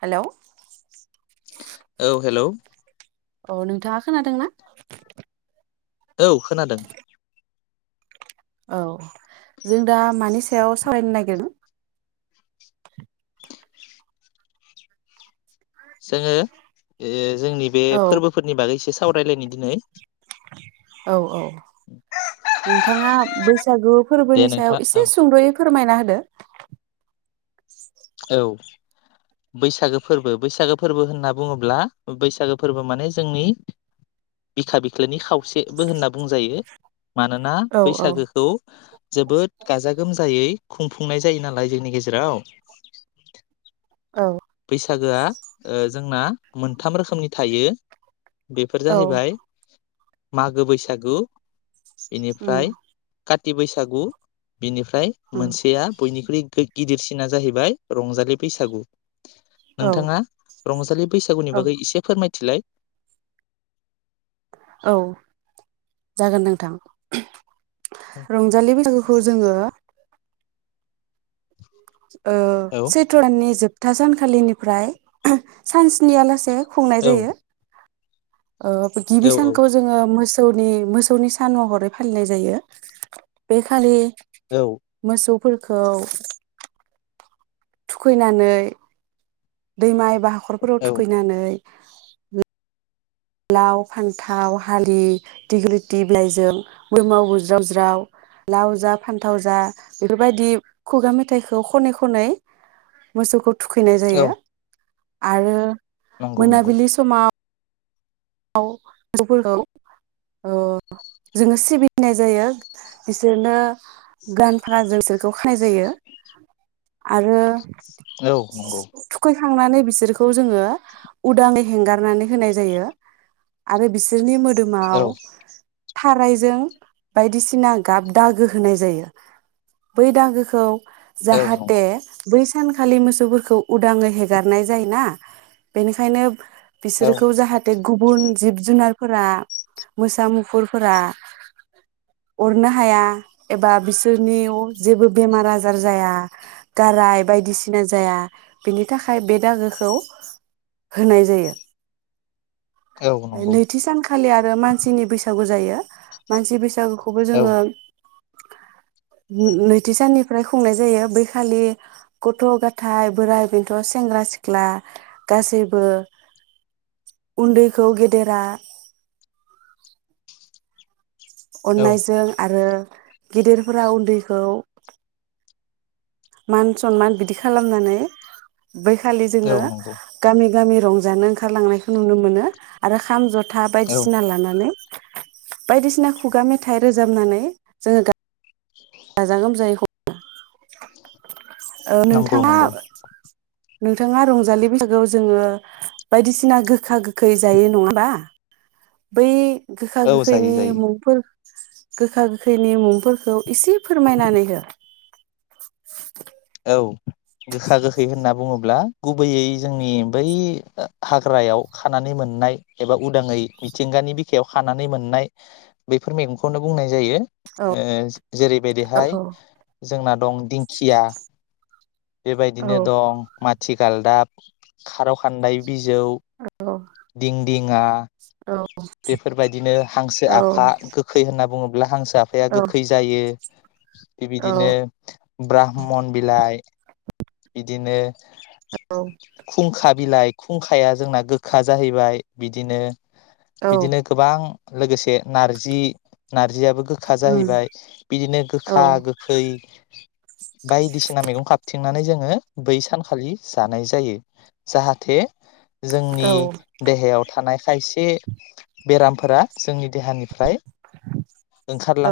Hello. औ hello. औ नोंथाङा खोनादोंना। औ खोनादों। औ जों दा मानि सायाव सावरायनो नागिरदों। जोङो ओ जोंनि बे औ फोरबोफोरनि बागैसो सावरायलायनि दिनै। औ औ। नोंथाङा बैसागु दे फोरबोनि सायाव नोंथां औ एसे सुंद'यै फोरमायना दो औ बैसागो फोरबो बैसागो फोरबो होनना बुङोब्ला बैसागो फोरबो माने जोंनि बिखा बि ख्लोनि खावसेबो होनना बुंजायो मानोना औ औ बैसागोखौ जोबोद गाजा गोमजायै। खुंफुंनाय जायो नालाय जोंनि गेजेराव। औ। बैसागोआ ओ जोंना मोनथाम रोखोमनि थायो बेफोर औ जाहैबाय मागो बैसागु उम बेनिफ्राय काथि बैसागु बेनिफ्राय उम मोनसेया बयनि बयनिख्रि गिदिरसिना जाहैबाय रंजालि बैसागु औ नोंथाङा रंजालि बैसागुनि औ बागै एसे फोरमाय थिलाय औ जागोन नोंथां रंजालि बैसागोखौ जोङो ओ औ सैथ्र' दाननि जोब था सानखालिनिफ्राय सान सनिया लासे खुंनाय औ जायो ओ गिबि औ सानखौ जोङो मोस सौनि मोसौनि सान महरै फालिनाय जायो बेखालि औ मोसौ फोरखौ थुखैनानै दैमा बा हाखरफोराव औ थुखैनानै ओ लाव फान्थाव हालि दिग्रिलिथि बिलाइजों बोरमाव बुज्रावज्राव लाव जा फान्थाव जा बेफोरबायदि खुगा मेथाइखौ खनै खनै मोसौखौ थुखैनाय औ जायो आरो नंगौ नंगौ मोनाबिलि समाव आव मोसै फोरखौ जोङो सिबिनाय जायो बिसोरनो गान फाना जों बिसोरखौ खानाय जायो आरो औ नंगौ खांनानै बिसोरखौ जोङो उदाङै हेंगारनानै होनाय जायो आरो बिसोरनि मो दोम आव औ थारायजों बायदिसिना गाब दागो होनाय जायो बै दागोखौ औ जाहाथे नंगौ बै सानखालि मोसौफोरखौ उदाङै हेगारनाय जायोना बेनिखायनो औ बिसोरखौ जाहाथ बे गुबुन जिब जुनारफोरा मोसा मुफुरफोरा अरनो हाया एबा बिसोरनियाव जेबो बेमार आजार जाया गाराय बायदिसिना जाया बेनि थाखाय बे दागोखौ होनाय जायो औ नंगौ नैथि सानखालि आरो मानसिनि बैसागु जायो मानसि बै सागुखौबो औ जोङो नैथि साननिफ्राय खुंनाय जायो बैखालि गथ गाथाय, बोराइ बेन्थ, सेंग्रा सिख्ला गासैबो उन्दैखौ गेदेरा अननायजों आरो गेदेरफोरा उन्दैखौ मान सनमान बिदि खालामनानै बै खालि औ जोङो नंगौ गामि गामि रंजानो ओंखारलांनायखौ नुनो मोनो आरो खाम ज था औ बायदिसिना लानानै बायदिसिना खुगा मेथाइ रोजाबनानै जोङो गाजा गोमजायै ओ नंगौ नोंथाङा नंगौ नोंथाङा रंजालि बैसागोआव जोङो बायदिसिना गोखा गोखै जायो नङा होमबा बै गोखा औ जायो गोखैनि जायो मुंफोर गोखा गोखैनि मुंफोरखौ इसे फोरमायनानै हो औ गोखा गोखै होनना बुङोब्ला गुबैयै जोंनि बै हाग्रायाव खानानै मोननाय एबा उदाङै मिथिंगानि बिखायाव खानानै मोननाय बैफोर मैगंखौनो बुंनाय जायो। औ ओ औ जेरैबायदिहाय जोंना दं दिंखिया बेबायदिनो औ दं मा थि गालदाब खार खान्दाय बिजौ, औ दिं दिङा औ बेफोरबायदिनो हांसो आफा गोखै होनना बुङो ब्ला हांसो आफाया औ गोखै जायो औ बिबिदिनो ब्राह्म बिलाइ बिदिनो औ खुंखा बिलाइ खुंखाया जोंना गोखा जाहैबाय बिदिनो औ बिदिनो गोबां लोगोसे नारजि नारजियाबो गोखा उम जाहैबाय बिदिनो औ गोखा गोखै बायदिसिना मैगं खाबथिंनानै जोङो बै सानखालि जानाय जायो जाहाथे जोंनि औ देहायाव थानाय खायसे बेरामफोरा जोंनि देहानिफ्राय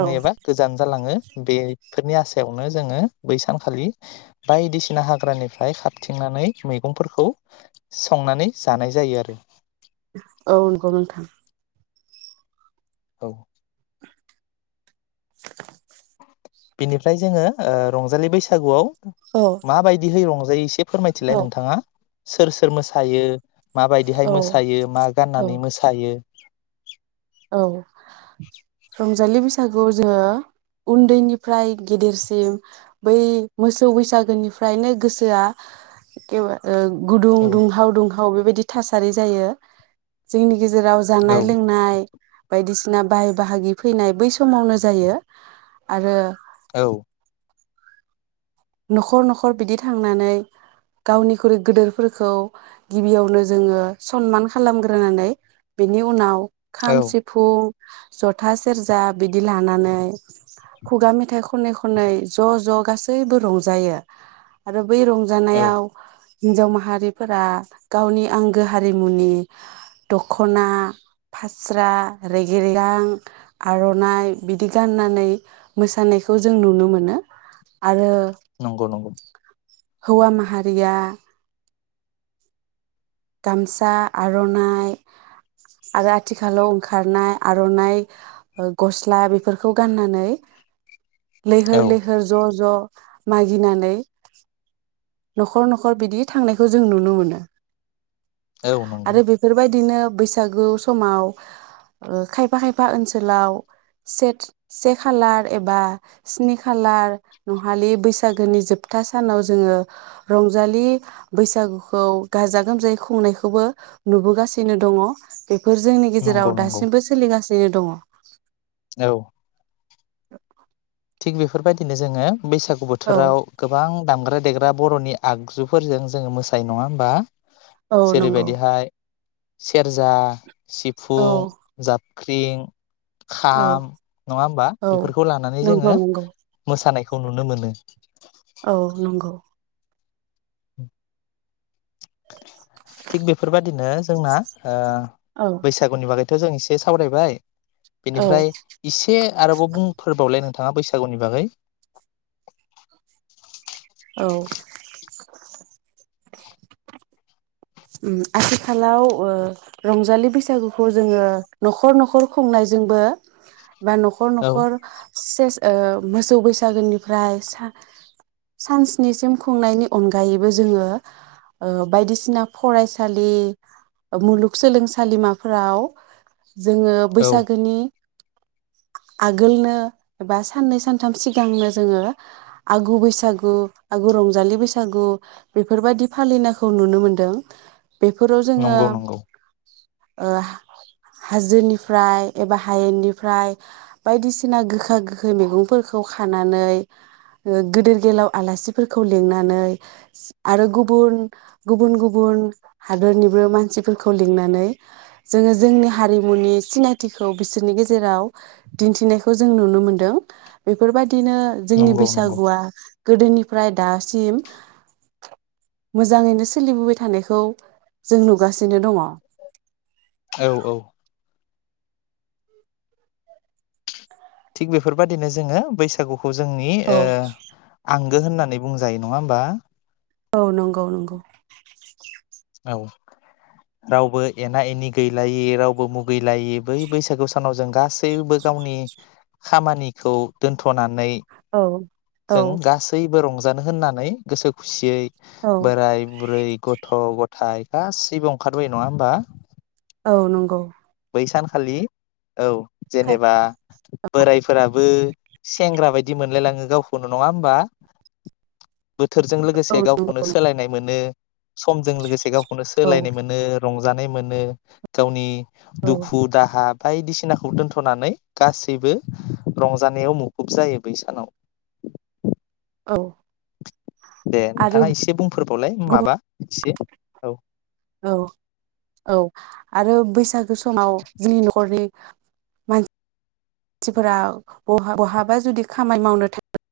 औ एबा गोजान जालाङो बेफोरनि आसायावनो जोङो बै सानखालि बायदिसिना हाग्रानिफ्राय खाबथिंनानै मैगंफोरखौ संनानै जानाय जायो आरो। औ नंगौ नोंथां औ [inaudible] बिनिफ्राय जोङो ओ रंजालि बैसागुआव औ माबायदि है रं जायो एसे फोरमायथिलाय औ नोंथाङा सोर सोर मोसायो माबायदिहाय औ मोसायो मा औ गाननानै मोसायो औ रं जालि बैसागुआव जोङो उन्दैनिफ्राय गेदेरसिम बै मोसौ बैसागुनिफ्रायनो गोसोआ एखेबारे ओ गुदुं औ दुंहाव दुंहाव बेबाय दि थासारि जायो जोंनि गेजेराव जानाय औ लोंनाय बायदिसिना बाहाय बाहागि फैनाय बै समावनो जायो आरो औ न'खर न'खर बिदि थांनानै गावनिख्रुइ गोदोरफोरखौ गिबियावनो जोङो सनमान खालामग्रोनानै बेनि उनाव खाम औ सिफुं जथा सेरजा बिदि लानानै खुगा मेथाइ खनै खनै ज' ज' गासैबो रंजायो आरो बै औ रंजानायाव हिनजाव माहारिफोरा गावनि आंगो हारिमुनि दख'ना फास्रा रेगेरेगां आर'नाइ बिदि गाननानै मोसानायखौ जों नुनो मोनो आरो नंगौ नंगौ। हौवा माहारिया गामसा आर'नाइ आरो आथिखालाव ओंखारनाय आर'नाइ ओ गस्ला बेफोरखौ गाननानै औ लैहोर लैहोर ज' ज' मागिनानै न'खर न'खर बिदि थांनायखौ जों नुनो मोनो। औ नंगौ आरो बेफोरबायदिनो बैसागु समाव ओ खायफा खायफा ओनसोलाव सेथ से खालार एबा स्नि खालार नहालि बैसागुनि जोबथा सानाव जोङो रंजालि बैसागुखौ गाजा गोमजायै खुंनायखौबो नुबोगासिनो दङ। बेफोर जोंनि नंगौ गेजेराव नंगौ दासिमबो सोलिगासि यैनो दङ। औ। थिग बेफोरबायदिनो जोंङो बैसागु औ बोथोराव गोबां दामग्रा देग्रा बर'नि आगजुफोरजों जोंङो मोसायो नंङा होमबा? औ जेरै नंगौ बायदिहाय सेरजा। औ सिफुं, जाबख्रिं। औ खाम नंङा होमबा औ बेफोरखौ लानानै नंगौ जोंङो नंगौ मोसानायखौ नुनो मोनो। औ नंगौ। उम। थिग बेफोर बायदिनो जोंना ओ औ बैसागुनि बागै बेथ' जों एसे सावरायबाय औ बेनिफ्राय इसे आरोबाव बुंफोरबावलाय नों। नोंथांङा बैसागुनि बागै। औ। उम आथिखालाव ओ रंजालि बैसागुखौ जोंङो न'खर न'खर खुंनायजोंबो बा न'खर औ न'खर से ओ मोसौ बैसागोनिफ्राय सान स्नि खुंनायनि अनगायैबो जोंङो ओ बायदिसिना फरायसालि मुलुगसोलोंसालिमाफोराव। जोंङो औ बैसागोनि आगोलनो बा साननै सानथाम सिगांनो जोंङो आगु बैसागु आगु रंजालि बैसागु बेफोरबायदि फालिनायखौ नुनो मोनदों। बेफोराव जोंङो। नंगौ नंगौ ओ हाजोनिफ्राय एबा हायेननिफ्राय बायदिसिना गोखा-गोखै मैगंफोरखौ खानानै गेदेर गोलाव आलासिफोरखौ लिंनानै आरो गुबुन गुबुन गुबुन गुबुन हादोरनिबो मानसिफोरखौ लिंनानै जोंङो जोंनि हारिमुनि सिनायथिखौ बिसोरनि गेजेराव दिन्थिनायखौ जों नुनो मोनदों बेफोरबायदि। बिदिनो जोंनि नंगौ नंगौ बैसागुआ गोदोनिफ्राय दासिम मोजांङैनो सोलिबोबाय थानायखौ जों नुगासिनो दंङ। औ औ। थिग बेफोरबायदिनो जोंङो बैसागु जोंनि ओ आं गो होननानै बुंजायो नंङा होमबा? औ नंगौ नंगौ। औ रावबो एना एनि गैलायै रावबो मुगैलायै बै बैसागु सानाव जों गासैबो गावनि खामानिखौ दोनथ'नानै औ औ बो रंजानो होननानै गोसो खुसियै बोराय बुरै गथ' ग थाय गासैबो ओंखारबाय नङा होमबा? औ नंगौ। बै सानखालि औ जेनेबा बोरायफोराबो सेंग्रा बायदि मोनलायलाङो गावखौनो नङा होमबा? बोथोरजों लोगोसे औ गावखौनो सोलायनाय मोनो समजों लोगोसे गावखौनो औ सोलायनाय मोनो रं जानाय मोनो गावनि दुखु दाहाब बायदिसिनाखौ दोन्थ'नानै गासैबो रंजानायाव मुखुब जायो बै सानाव। औ दे आरो नोंथाङा एसे बुंफोरबावलाय गुबुन माबा एसे औ औ औ आरो बैसागो समाव जोंनि न'खरनि मानसिफोरा बहा-बहाबा जुदि खामानि मावनो थाङो।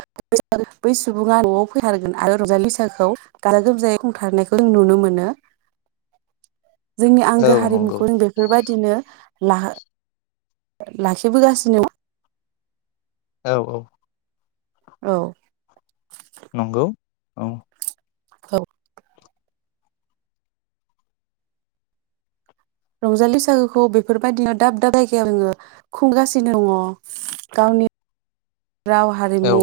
[unintelligible] बै सुबुङा न'आव फैथारगोन आरो रंजालिसाखौ गाजा गोमजायै खुंथारनायखौ जों नुनो मोनो। जोंनि आंगो औ नंगौ हारिमुखौ बेफोरबाय बिदिनो ला-लाखिबोगासिनो औ औ औ नंगौ औ औ रंजालि बैसागोखौ बेफोरबायदिनो दाब दाब जायगायाव जोङो खुंगासिनो दङ। गावनि राव औ हारिमु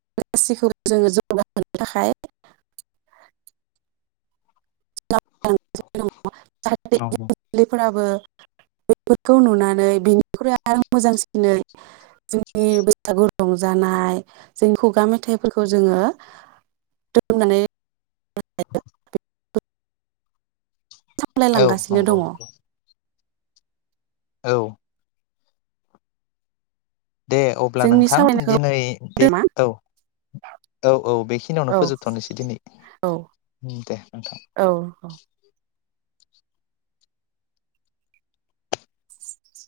गासिबखौबो जोङो जौगाहोनो थाखाय [unintelligible] फोराबो बेफोरखौ नुनानै बेनिख्रुइ आरो मोजांसिनै जोंनि बैसागु रंजानाय जोंनि खुगा मेथाइफोरखौ जोङो [unintelligible] औ सामलायलांगासिनो दङ। नंगौ औ दे अब्ला जोंनि नोंथां सावरायनायखौ दिनै बे दोनथ'नोसै नामा औ औ औ बेखिनियावनो औ फोजोबथ'नोसै दिनै दे नोंथां। औ औ